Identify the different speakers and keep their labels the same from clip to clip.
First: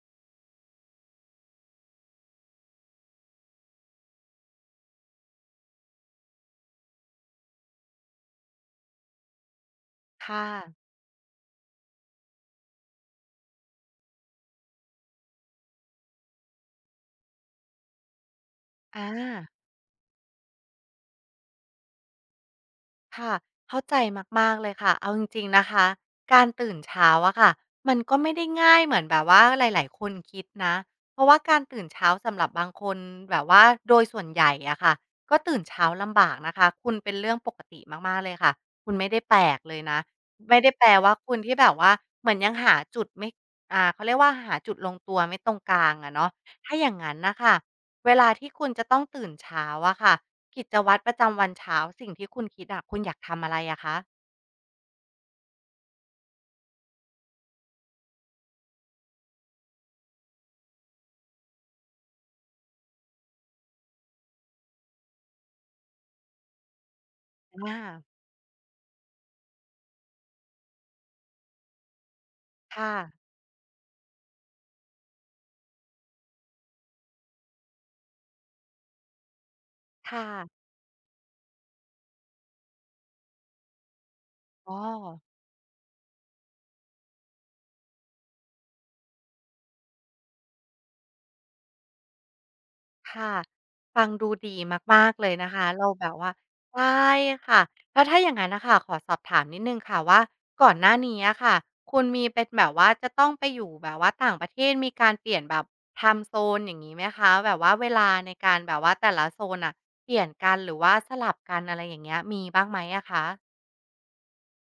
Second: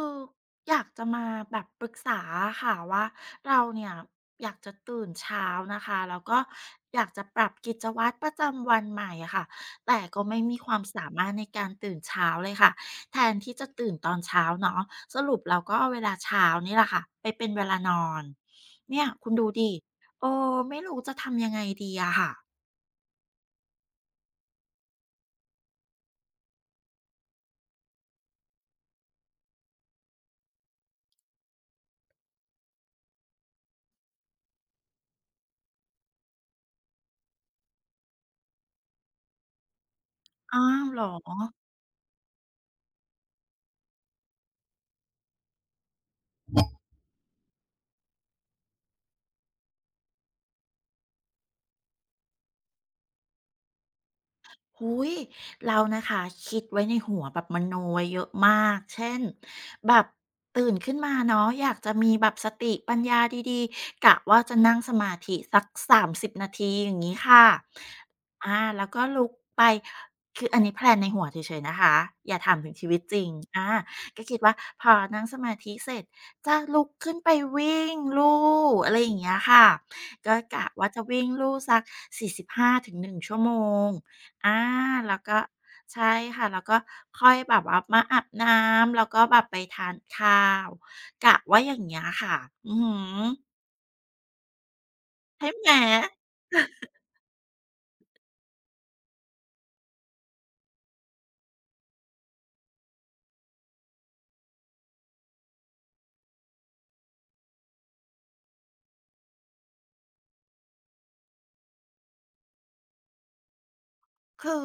Speaker 1: คืออยากจะมาแบบปรึกษาค่ะว่าเราเนี่ยอยากจะตื่นเช้านะคะแล้วก็อยากจะปรับกิจวัตรประจำวันใหม่อะค่ะแต่ก็ไม่
Speaker 2: ค่ะ
Speaker 1: มีความสามารถในการตื่นเช้าเลยค่ะแทนที่จะตื่นตอนเช้าเนาะสรุปเราก็เอาเวลาเช้านี่แหละค่ะไปเป็นเวลานอนเนี่
Speaker 2: อา
Speaker 1: ยคุณดูดิเออไม่รู้จะทำยังไงดีอะค่ะ
Speaker 2: ค่ะเข้าใจมากๆเลยค่ะ เอาจริงๆนะคะ การตื่นเช้าอะค่ะมันก็ไม่ได้ง่ายเหมือนแบบว่าหลายๆคนคิดนะเพราะว่าการตื่นเช้าสำหรับบางคนแบบว่าโดยส่วนใหญ่อะค่ะก็ตื่นเช้าลำบากนะคะคุณเป็นเรื่องปกติมากๆเลยค่ะคุณไม่ได้แปลกเลยนะ
Speaker 1: อ้า
Speaker 2: ไม่ได้แป
Speaker 1: ว
Speaker 2: ล
Speaker 1: เหรอ
Speaker 2: ว่าคุณที่แบบว่าเหมือนยังหาจุดไม่เขาเรียกว่าหาจุดลงตัวไม่ตรงกลางอะเนาะถ้าอย่างงั้นน่ะค่ะเวลาที่คุณจะต้องตื่นเช้าอะค่ะ กิจวัตรประจำวันเช้าสิ่งที่คุณคิดอะคุณอยากทำอะไรอะคะ
Speaker 1: อุ้ยเรานะคะคิดไว้ในหัวแบบมโนไว้เยอะมากเช่นแบบตื่นขึ้นมาเนาะอยากจะมีแบบสติปัญญาดีๆกะว่าจะนั่งสมาธิสัก30 นาทีอย่างนี้ค่ะ
Speaker 2: อา
Speaker 1: อาแล้วก็ลุกไปคืออันนี้แพลนในหัวเฉยๆนะคะอย่าถามถึงชี
Speaker 2: ค่ะ
Speaker 1: วิตจริงอาก็คิดว่าพอนั่งสมาธิเสร็จจะลุกขึ้นไปวิ่งลู่อะไรอย่างเงี้ยค่ะ
Speaker 2: ค
Speaker 1: ก็
Speaker 2: ่ะ
Speaker 1: กะว่าจะวิ่งลู่สัก45-1ชั่วโมงอา
Speaker 2: อ๋อ
Speaker 1: แล้วก็ใช่ค่ะแล้วก็ค่อยแบบว่ามาอาบน้ำแล้วก็แบบไปทานข้าวกะว่าอย่างเงี้ยค่ะอือฮ
Speaker 2: ค่ะ
Speaker 1: ึ
Speaker 2: ฟังดูดีมากๆเลย
Speaker 1: ใช่
Speaker 2: นะคะ
Speaker 1: ไหม
Speaker 2: เราแบบว่าใช่ค่ะแล้วถ้าอย่างงั้นน่ะค่ะขอสอบถามนิดหนึ่งค่ะว่าก่อนหน้านี้อะค่ะคุณมีเป็นแบบว่าจะต้องไปอยู่แบบว่าต่างประเทศมีการเปลี่ยนแบบไทม์โซนอย่างงี้ไหมคะแบบว่าเวลาในการแบบว่าแต่ละโซนน่ะเปลี่ยนกันหรือว่าสลับกันอะไรอย่างเงี้ยมีบ้างไหมอะคะ
Speaker 1: คือ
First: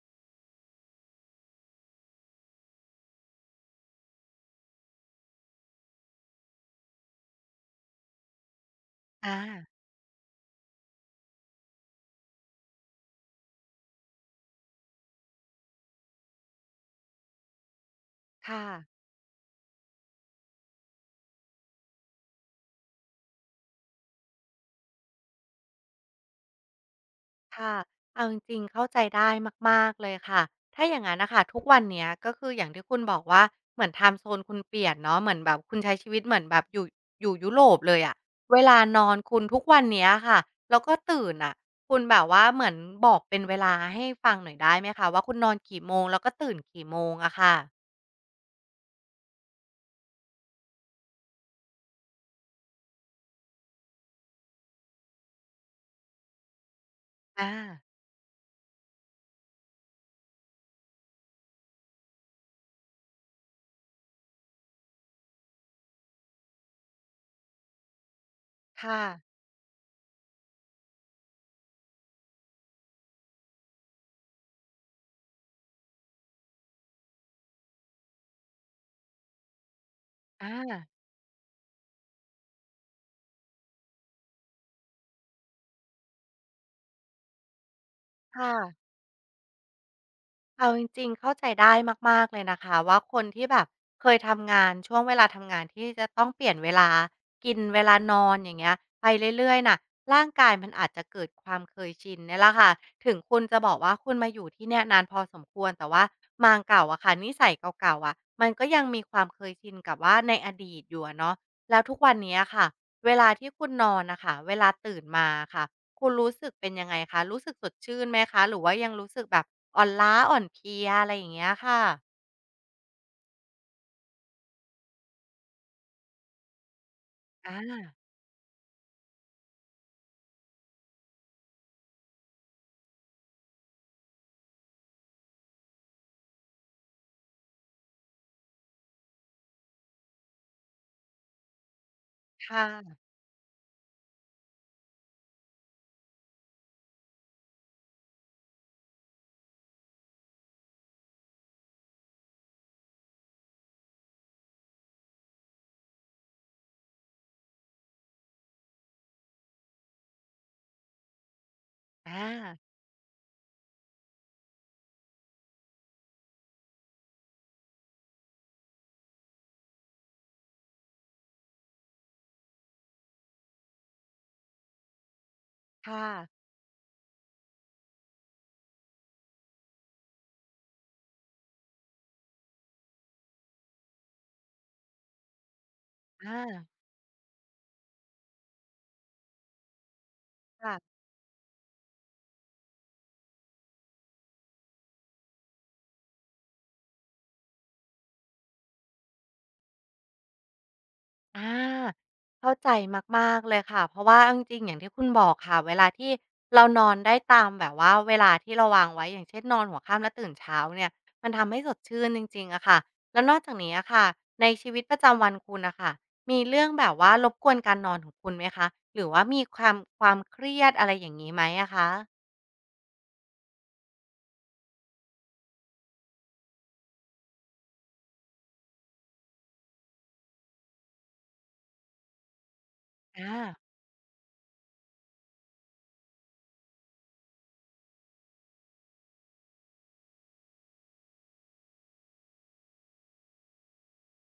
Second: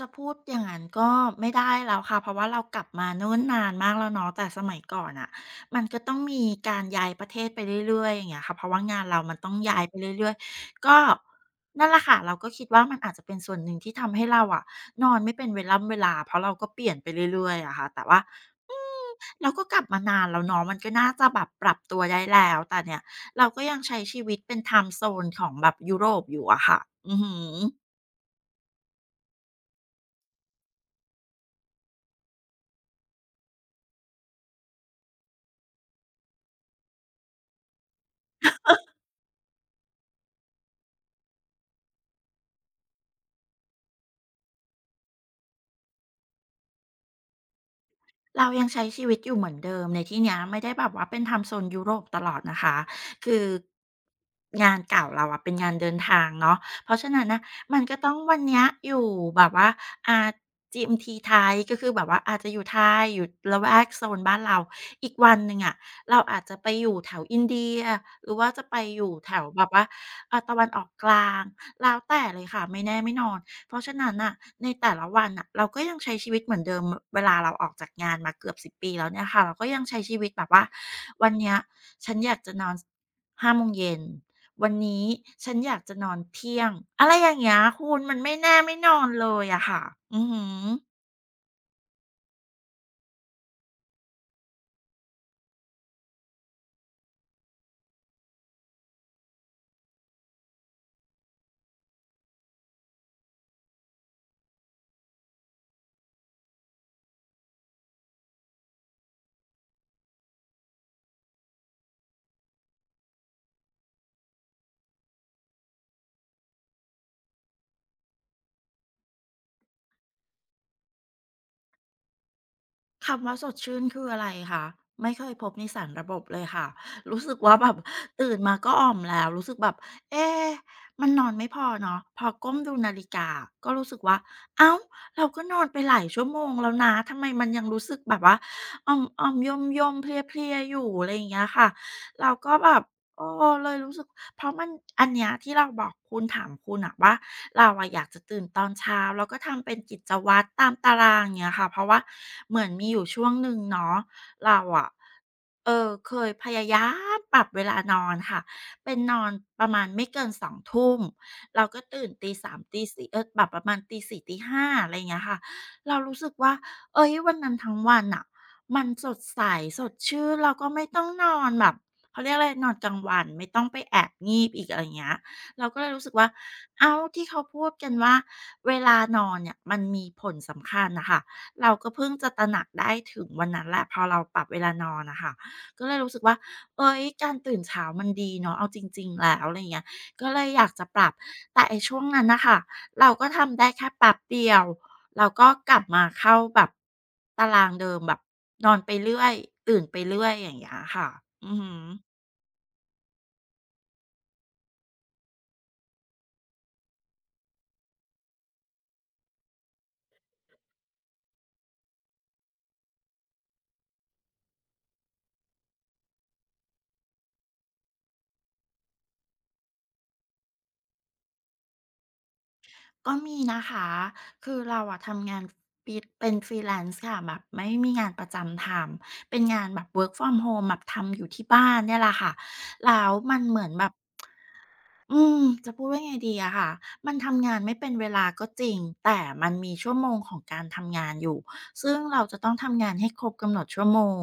Speaker 1: จะพูดอย่างนั้นก็ไม่ได้แล้วค่ะเพราะว่าเรากลับมาเนิ่นนานมากแล้วเนาะแต่สมัยก่อนอ่ะมันก็ต้องมีการย้ายประเทศไปเรื่อยๆอย่างเงี้ยค่ะเพราะว่างานเรามั
Speaker 2: อา
Speaker 1: นต้องย้ายไปเรื่อยๆก็นั่นแหละค่ะเราก็คิดว่ามันอาจจะเป็นส่วนหนึ่งที่ทำให้เราอะนอนไม่เป็นเวล่ำเวลาเพราะเราก็เปลี่ยนไปเรื่อยๆอะค่ะแต่ว่า
Speaker 2: ค่ะ
Speaker 1: อืมเราก็กลับมานานแล้วเนาะมันก็น่าจะแบบปรับตัวได้แล้วแต่เนี่ยเราก็ยังใช้ชีวิตเป็นไทม์โซนของแบบยุโรปอยู่อะค่ะอือหือ
Speaker 2: ค่ะเอาจริงๆ เข้าใจได้มากๆเลยค่ะถ้าอย่างนั้นนะคะทุกวันเนี้ยก็คืออย่างที่คุณบอกว่าเหมือนไทม์โซนคุณเปลี่ยนเนาะเหมือนแบบคุณใช้ชีวิตเหมือนแบบอยู่ยุโรปเลยอะเวลานอนคุณทุกวันเนี้ยค่ะแล้วก็ตื่นอะคุณแบบว่าเหมือนบอกเป็นเวลาให้ฟังหน่อยได้ไหมคะว่าคุณนอนกี่โมงแล้วก็ตื่นกี่โมงอะค่ะ
Speaker 1: เรายังใช้ชีวิตอยู่เหมือนเดิมในที่เนี้ยไม่ได้แบบว่าเป็นทำโซนยุโรปตลอดนะคะคืองานเก่าเราอะเป็นงานเดินทางเนาะเพราะฉะนั้นนะ
Speaker 2: อา
Speaker 1: มันก็ต้องวันเนี้ยอยู่แบบว่าอ่า g m ไทยก็คือแบบว่าอาจจะอยู่ไทยอยู่ละแวกโซนบ้านเราอีกวันหนึ่งอะเราอาจจะไปอยู่แถวอินเดียหรือว่าจะไปอ
Speaker 2: ค่ะ
Speaker 1: ยู่แถวแบบว่าตะวันออกกลางแล้วแต่เลยค่ะไม่แน่ไม่นอน เพราะฉะนั้นน่ะในแต่ละวันน่ะเราก็ยังใช้ชีวิตเหมือนเดิมเวลาเราออกจากงานมาเกือบ10ปีแล้วเนี่ยค่ะเราก็ยังใช้ชีวิตแบ
Speaker 2: อ
Speaker 1: บว่า
Speaker 2: ่
Speaker 1: วันเนี้ยฉันอยากจะนอนห้าโมงเย็นวันนี้ฉันอยากจะนอนเที่ยงอะไรอย่างเงี้ยคุณมันไม่
Speaker 2: ค่ะ
Speaker 1: แน่ไม่นอนเลยอะค่ะอือฮึ
Speaker 2: เอาจริงๆเข้าใจได้มากๆเลยนะคะว่าคนที่แบบเคยทำงานช่วงเวลาทำงานที่จะต้องเปลี่ยนเวลากินเวลานอนอย่างเงี้ยไปเรื่อยๆน่ะร่างกายมันอาจจะเกิดความเคยชินเนี่ยแหละค่ะถึงคุณจะบอกว่าคุณมาอยู่ที่เนี่ยนานพอสมควรแต่ว่ามางเก่าอะค่ะนิสัยเก่าๆอะมันก็ยังมีความเคยชินกับว่าในอดีตอยู่อะเนาะแล้วทุกวันเนี้ยค่ะเวลาที่คุณนอนนะคะเวลาตื่นมาค่ะ คุณรู้สึกเป็นยังไงคะ รู้สึกสดชื่นไหมคะ หรือว่ายังรู้สึกแบบอ่อนล้าอ่อนเพลียอะไรอย่างเงี้ยค่ะ
Speaker 1: คำว่าสดชื่นคืออะไรคะไม่เคยพบในสารระบบเลยค่ะรู้สึกว่าแบบ
Speaker 2: อา
Speaker 1: ตื่นมาก็อ่อมแล้วรู้สึกแบบเอ๊มันนอนไม่พอเนาะพอก้มดูนาฬิกาอะก็รู้สึกว่าอ้าวเราก็นอนไปหลายชั่วโมงแล้วนะทำไมมันยังรู้สึกแบบว่าอ่อมๆย่อมๆเพลียๆอยู่อะไรอย่างเงี้ยค่ะเรา
Speaker 2: ค
Speaker 1: ก็แบบ
Speaker 2: ่ะ
Speaker 1: เออเลยรู้สึก เพราะมันอันเนี้ยที่เราบอกคุณถามคุณอะว่าเราอะอยากจะตื่นตอนเช้าแล้วก็ทำเป็นกิจวัตรตามตารางเงี้ยค่ะเพราะว่าเหมือนมีอยู่ช่วงหนึ่งเนาะเราอะเออเคยพยายามปรับเวลานอนค่ะเป็นนอนประมาณไม่เกิน2 ทุ่มเราก็ตื่น
Speaker 2: อา
Speaker 1: ตี3ตี4เออแบบประมาณตี4ตี5อะไรอย่างเงี้ยค่ะเรารู้สึกว่าเฮ้ยวันนั้นทั้งวันน่ะมันสดใสสดชื่นเราก็ไม่ต้องนอนแบบ เขาเรียกอะไรนอนกลางวันไม่ต้องไปแอบงีบอีกอะไรอย่างเงี้ยเราก็เลยรู้
Speaker 2: ค่ะ
Speaker 1: สึกว่าอ้าวที่เขาพูดกันว่าเวลานอนเนี่ยมันมีผลสำคัญน่ะค่ะเราก็เพิ่งจะตระหนักได้ถึงวันนั้นแหละพอเราปรับเวลานอนน่ะค่ะก็เลยรู้สึกว่า
Speaker 2: อา
Speaker 1: เฮ้ยการตื่นเช้ามันดีเนาะเอาจริงๆแล้วอะไรอย่างเงี้ยก็เลยอยากจะป
Speaker 2: ค่ะ
Speaker 1: รับแต่ไอ้ช่วงนั้นน่ะค่ะเราก็ทำได้แค่แป๊บเดียวเราก็กลับมาเข้าแบบตารางเดิมแบบนอนไปเรื่อยตื่นไปเรื่อยอย่างเงี้ยค่ะ
Speaker 2: อ่
Speaker 1: อือฮึ
Speaker 2: าเข้าใจมากๆเลยค่ะเพราะว่าเอาจริงๆอย่างที่คุณบอกค่ะเวลาที่เรานอนได้ตามแบบว่าเวลาที่เราวางไว้อย่างเช่นนอนหัวค่ำแล้วตื่นเช้าเนี่ยมันทำให้สดชื่นจริงๆอะค่ะแล้วนอกจากนี้อะค่ะในชีวิตประจำวันคุณนะคะมีเรื่องแบบว่ารบกวนการนอนของคุณไหมคะหรือว่ามีความเครียดอะไรอย่างนี้ไหมอะคะ
Speaker 1: ก็มีนะคะ คือเราอะทำงานฟีดเป็น freelance ค่ะแบบไม่มีงานประจำทำ เป็นงานแบบ work from home แบบทำอยู่ที่บ้านเนี่ยแหละค่ะ แล้ว
Speaker 2: อา
Speaker 1: มันเหมือนแบบ จะพูดว่าไงดีอะค่ะมันทำงานไม่เป็นเวลาก็จริงแต่มันมีชั่วโมงของการทำงานอยู่ซึ่งเราจะต้องทำงานให้ครบกำหนดชั่วโมง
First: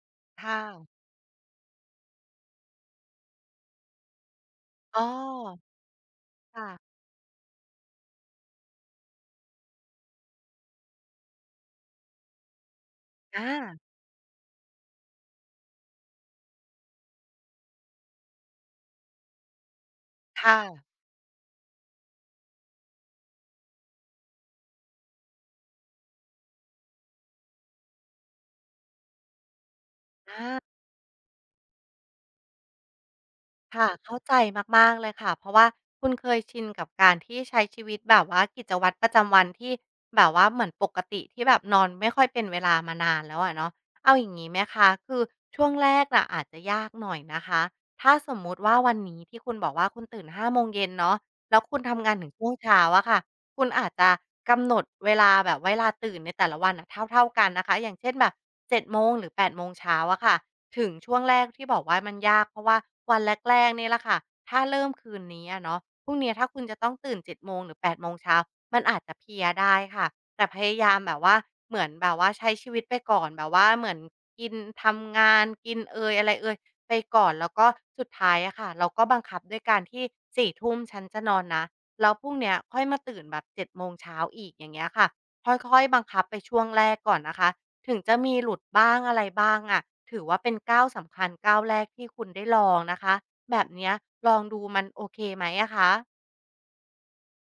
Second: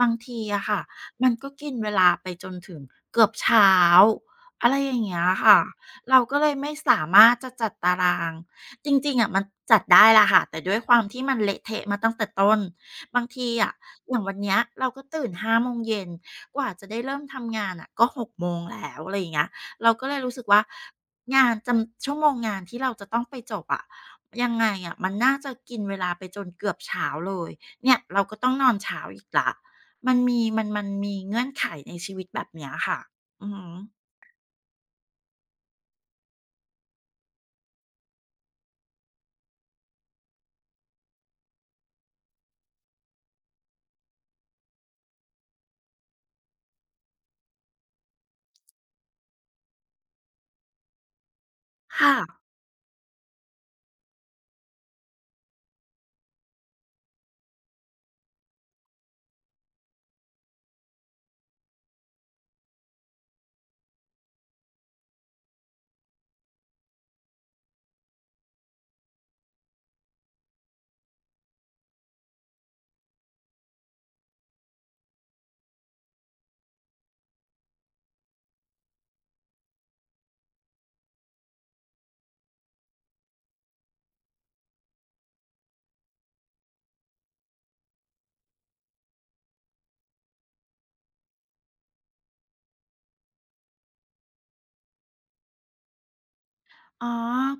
Speaker 1: บางที
Speaker 2: ค่ะ
Speaker 1: อะค่ะมันก็กินเวลาไปจนถึงเกือบเช้าอะไรอ
Speaker 2: อ๋อ
Speaker 1: ย่างเงี้ยค่ะเราก็เลยไม่
Speaker 2: ค่ะ
Speaker 1: สามารถจะจัดตารางจริงๆอะมันจัดได้ละค่ะแต่ด้วยความที่มันเละเทะมาตั้งแต่ต้นบาง
Speaker 2: อ
Speaker 1: ทีอะ
Speaker 2: า
Speaker 1: อย่างวันเนี้ยเราก็ตื่นห้าโมงเย็นกว่าจะได้เริ่มทำงานอะก็หกโมงแล้วอะไรอย่างเงี้ย เราก็เลยรู้สึก
Speaker 2: ค่ะ
Speaker 1: ว่างานจำชั่วโมงงานที่เราจะต้องไปจบอะยังไงอะมันน่าจะกินเวลาไปจนเกือบเช้าเลยเนี่ยเราก็ต้องนอนเช้าอีกแล้วมันมี
Speaker 2: อา
Speaker 1: มันมันมีเงื่อนไขในชีวิตแบบเนี้ยค่ะอือฮึ
Speaker 2: ค่ะเข้าใจมากๆเลยค่ะเพราะว่าคุณเคยชินกับการที่ใช้ชีวิตแบบว่ากิจวัตรประจำวันที่แบบว่าเหมือนปกติที่แบบนอนไม่ค่อยเป็นเวลามานานแล้วอะเนาะเอาอย่างงี้ไหมคะคือช่วงแรกน่ะอาจจะยากหน่อยนะคะถ้าสมมุติว่าวันนี้ที่คุณบอกว่าคุณตื่น5โมงเย็นเนาะแล้วคุณทำงานถึง
Speaker 1: ค่ะ
Speaker 2: ช่วงเช้าอะค่ะคุณอาจจะกำหนดเวลาแบบเวลาตื่นในแต่ละวันน่ะเท่าๆกันนะคะอย่างเช่นแบบเจ็ดโมงหรือแปดโมงเช้าอะค่ะ ถึงช่วงแรกที่บอกว่ามันยากเพราะว่าวันแรกๆเนี่ยแหละค่ะถ้าเริ่มคืนนี้อะเนาะพรุ่งนี้ถ้าคุณจะต้องตื่น7โมงหรือ8โมงเช้ามันอาจจะเพลียได้ค่ะแต่พยายามแบบว่าเหมือนแบบว่าใช้ชีวิตไปก่อนแบบว่าเหมือนกินทำงานกินเอยอะไรเอยไปก่อนแล้วก็สุดท้ายอะค่ะเราก็บังคับด้วยการที่ "4 ทุ่มฉันจะนอนนะแล้วพรุ่งเนี้ยค่อยมาตื่นแบบเจ็ดโมงเช้าอีกอย่างเงี้ยค่ะค่อยๆบังคับไปช่วงแรกก่อนนะคะ ถึงจะมีหลุดบ้างอะไรบ้างอะถือว่าเป็นก้าวสำคัญก้าวแรกที่คุณได้ลองนะคะแบบเนี้ยลองดูมันโอเคไหมอะคะ
Speaker 1: อ๋อ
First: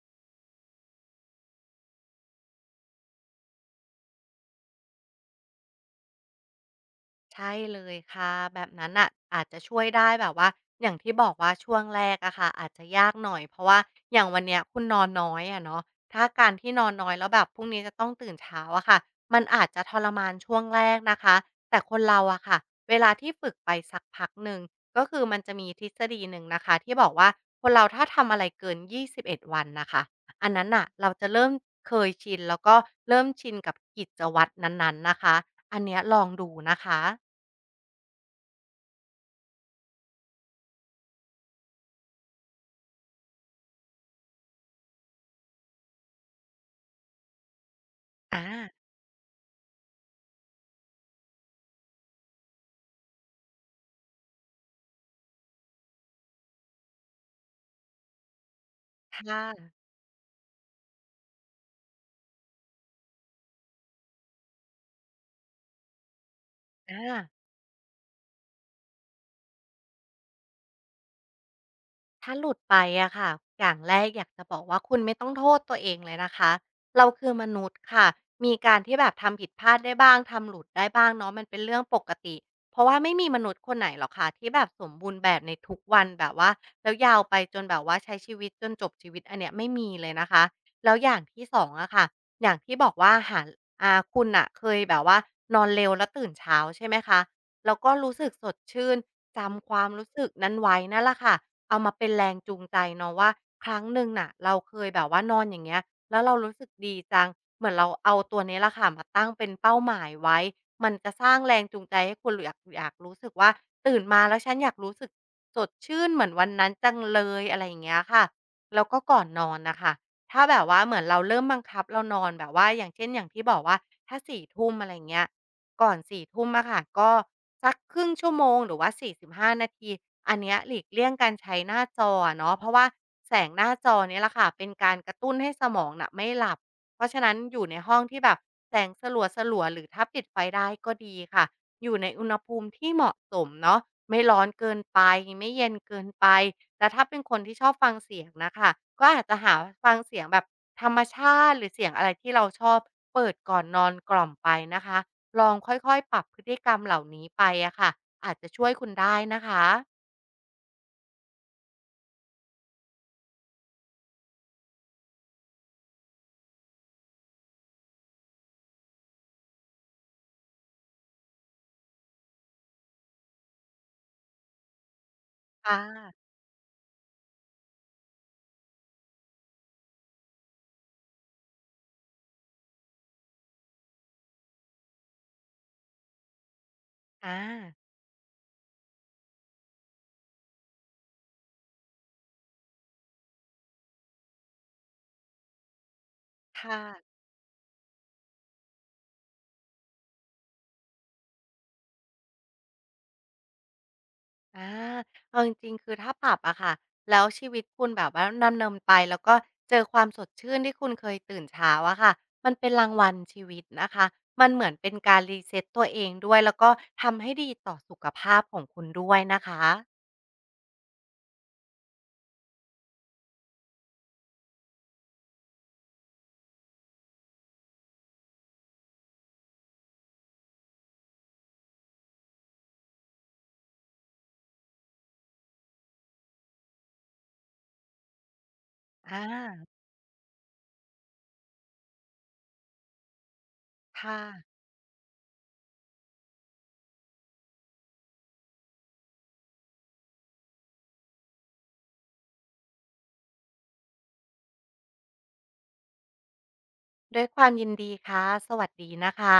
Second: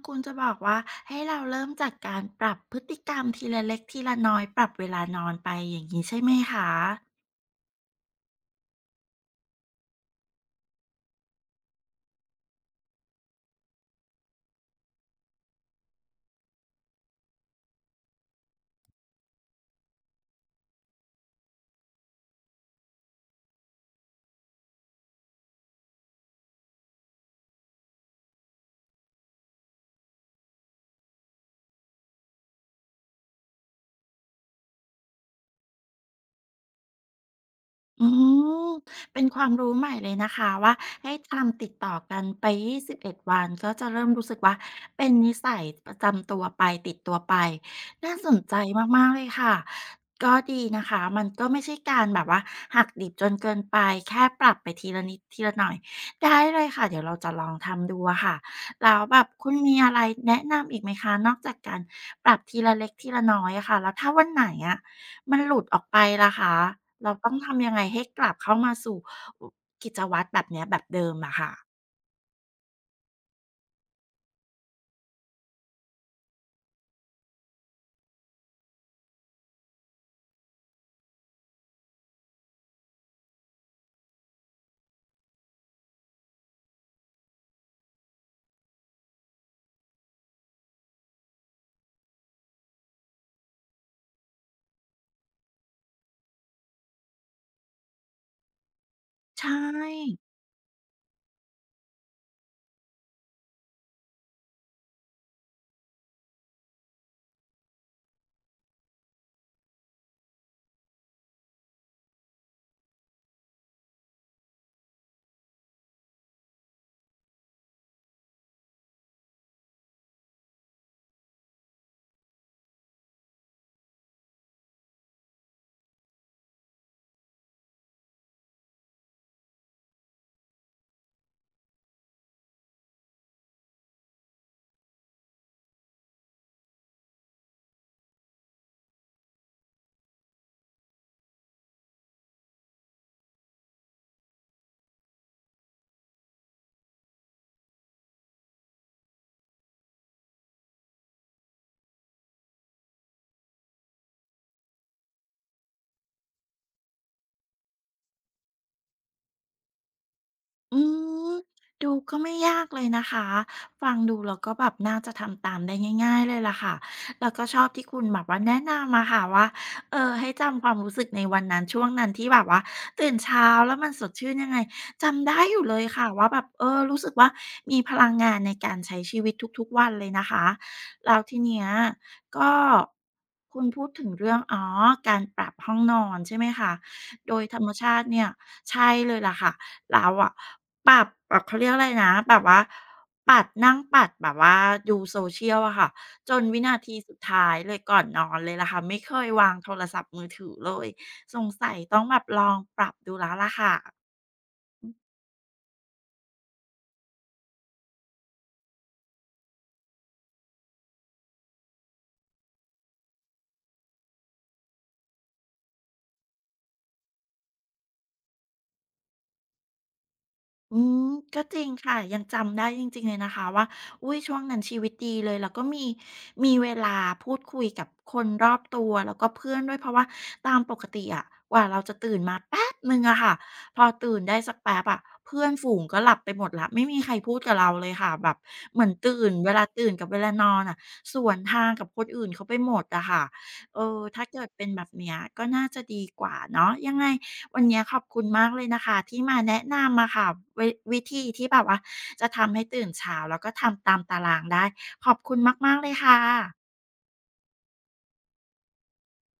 Speaker 1: คุณจะบอกว่าให้เราเริ่มจากการปรับพฤติกรรมทีละเล็กทีละน้อยปรับเวลานอนไปอย่างงี้ใช่ไหมคะ
Speaker 2: ใช่เลยค่ะแบบนั้นอ่ะอาจจะช่วยได้แบบว่าอย่างที่บอกว่าช่วงแรกอะค่ะอาจจะยากหน่อยเพราะว่าอย่างวันเนี้ยคุณนอนน้อยอะเนาะถ้าการที่นอนน้อยแล้วแบบพรุ่งนี้จะต้องตื่นเช้าอะค่ะมันอาจจะทรมานช่วงแรกนะคะแต่คนเราอะค่ะเวลาที่ฝึกไปสักพักหนึ่งก็คือมันจะมีทฤษฎีหนึ่งนะคะที่บอกว่าคนเราถ้าทำอะไรเกิน21วันนะคะอันนั้นอ่ะเราจะเริ่มเคยชินแล้วก็เริ่มชินกับกิจวัตรนั้นๆนะคะอันเนี้ยลองดูนะคะ
Speaker 1: อืมเป็นความรู้ใหม่เลยนะคะว่าให้ทำติดต่อกันไป21วันก็จะเริ่มรู้สึกว่าเป็นนิสัยประจำตัวไปติดตัวไปน่าสน
Speaker 2: อา
Speaker 1: ใจมากๆเลยค่ะก็ดีนะคะมันก็ไม่ใช่การแบบว่าหักดิบจนเกินไปแค่ปรับไปทีละนิดทีละหน่อยได้เลยค่ะเดี๋ยวเราจะลองทำดูอะค่ะแล้วแบ
Speaker 2: ค
Speaker 1: บคุณ
Speaker 2: ่ะ
Speaker 1: มีอะไรแนะนำอีกไหมคะนอกจากการปรับทีละเล็กทีละน้อยอะค่ะแล้วถ้าวันไหนอะ มันหลุดออกไปล่ะคะเราต้
Speaker 2: อา
Speaker 1: องทำยังไงให้กลับเข้ามาสู่อกิจวัตรแบบเนี้ยแบบเดิมอะค่ะ
Speaker 2: ถ้าหลุดไปอะค่ะอย่างแรกอยากจะบอกว่าคุณไม่ต้องโทษตัวเองเลยนะคะเราคือมนุษย์ค่ะมีการที่แบบทำผิดพลาดได้บ้างทำหลุดได้บ้างเนาะมันเป็นเรื่องปกติเพราะว่าไม่มีมนุษย์คนไหนหรอกค่ะที่แบบสมบูรณ์แบบในทุกวันแบบว่าแล้วยาวไปจนแบบว่าใช้ชีวิตจนจบชีวิตอันเนี้ยไม่มีเลยนะคะแล้วอย่างที่2องอะค่ะอย่างที่บอกว่าหาอ่าคุณน่ะเคยแบบว่านอนเร็วแล้วตื่นเช้าใช่ไหมคะแล้วก็รู้สึกสดชื่น
Speaker 1: ใช่
Speaker 2: จำความรู้สึกนั้นไว้นั่นแหละค่ะเอามาเป็นแรงจูงใจเนาะว่าครั้งหนึ่งน่ะเราเคยแบบว่านอนอย่างเงี้ยแล้วเรารู้สึกดีจังเหมือนเราเอาตัวนี้แหละค่ะมาตั้งเป็นเป้าหมายไว้มันจะสร้างแรงจูงใจให้คุณอยากรู้สึกว่าตื่นมาแล้วฉันอยากรู้สึกสดชื่นเหมือนวันนั้นจังเลยอะไรอย่างเงี้ยค่ะแล้วก็ก่อนนอนนะคะ ถ้าแบบว่าเหมือนเราเริ่มบังคับเรานอนแบบว่าอย่างเช่นอย่างที่บอกว่าถ้าสี่ทุ่มอะไรเงี้ยก่อนสี่ทุ่มอะค่ะก็สักครึ่งชั่วโมงหรือว่า45นาทีอันเนี้ยหลีกเลี่ยงการใช้หน้าจออะเนาะเพราะว่าแสงหน้าจอเนี่ยแหละค่ะเป็นการกระตุ้นให้สมองน่ะไม่หลับเพราะฉะนั้นอยู่ในห้องที่แบบแสงสลัวๆหรือถ้าปิดไฟได้ก็ดีค่ะอยู่ในอุณหภูมิที่เหมาะสมเนาะไม่ร้อนเกินไปไม่เย็นเกินไป แต่ถ้าเป็นคนที่ชอบฟังเสียงน่ะค่ะก็อาจจะหาฟังเสียงแบบธรรมชาติหรือเสียงอะไรที่เราชอบเปิดก่อนนอนกล่อมไปนะคะลองค่อยๆปรับพฤติกรรมเหล่านี้ไปอะค่ะอาจจะช่วยคุณได้นะคะ
Speaker 1: อืมดูก็ไม่ยากเลยนะคะฟังดูแล้วก็แบบน่าจะทำตามได้ง่ายๆเลยล่ะค่ะแล้วก็ชอบที่คุณแบบว่าแนะนำมาค่ะว่าเออให้จำความรู้สึกในวันนั้นช่วงนั้นที่แบบว่าตื่นเช้าแล้วมันสดชื่นยังไงจำได้อยู่เล
Speaker 2: ค่ะ
Speaker 1: ยค่ะว่าแบบเออรู้สึกว่ามีพลังงานในการใช้ชีวิตทุกๆวันเลยนะคะแล้วทีเนี้ยก็คุณพูดถึงเรื่องอ๋อการปรับห้องนอนใช่ไหมคะโดยธรรม
Speaker 2: อา
Speaker 1: ชาติเนี่ยใช่เลยล่ะค่ะ แล้วอะปรับแบบเขาเรียกอะไรนะแบบว่าปัดนั่งปัดแบบว่าดูโซเชียลอะค่ะจนวินา
Speaker 2: ค่ะ
Speaker 1: ทีสุดท้ายเลยก่อนนอนเลยล่ะค่ะไม่เคยวางโทรศัพท์มือถือเลยสงสัยต้องแบบลองปรับดูแล้วล่ะค่ะ
Speaker 2: อาเอาจริงๆคือถ้าปรับอะค่ะแล้วชีวิตคุณแบบว่าดำเนินไป แล้วก็เจอความสดชื่นที่คุณเคยตื่นเช้าอะค่ะ มันเป็นรางวัลชีวิตนะคะมันเหมือนเป็นการรีเซ็ตตัวเองด้วย แล้วก็ทำให้ดีต่อสุขภาพของคุณด้วยนะคะ
Speaker 1: อืมก็จริงค่ะยังจำได้จริงๆเลยนะคะว่าอุ๊ยช่วงนั้นชีวิตดีเลยแล้วก็มีเวลาพูดคุยกับคนรอบตัวแล้วก็เพื่อนด้วยเพราะว่าตามปกติอะกว่าเราจะตื่นมาแป๊บหนึ่งอะค่ะพอตื่นได้สักแป๊บอะเพื่อนฝูงก็หลับไปหมดแล้วไม่มีใครพูดกับเราเลยค่ะแบบเหมือน
Speaker 2: อ่า
Speaker 1: ตื่นเวลาตื่นกับเวลานอนอะสวนทางกับคนอื่นเขาไปหมดอะค่ะ เออ
Speaker 2: ค่ะ
Speaker 1: ถ้าเกิดเป็นแบบเนี้ยก็น่าจะดีกว่าเนาะยังไงวันเนี้ยขอบคุณมากเลยนะคะที่มาแนะนำอะค่ะวิธีที่แบบว่าจะทำให้ตื่นเช้าแล้วก็ทำตามตารางได้ขอบคุณมากๆเลยค่ะ
Speaker 2: ด้วยความยินดีค่ะสวัสดีนะคะ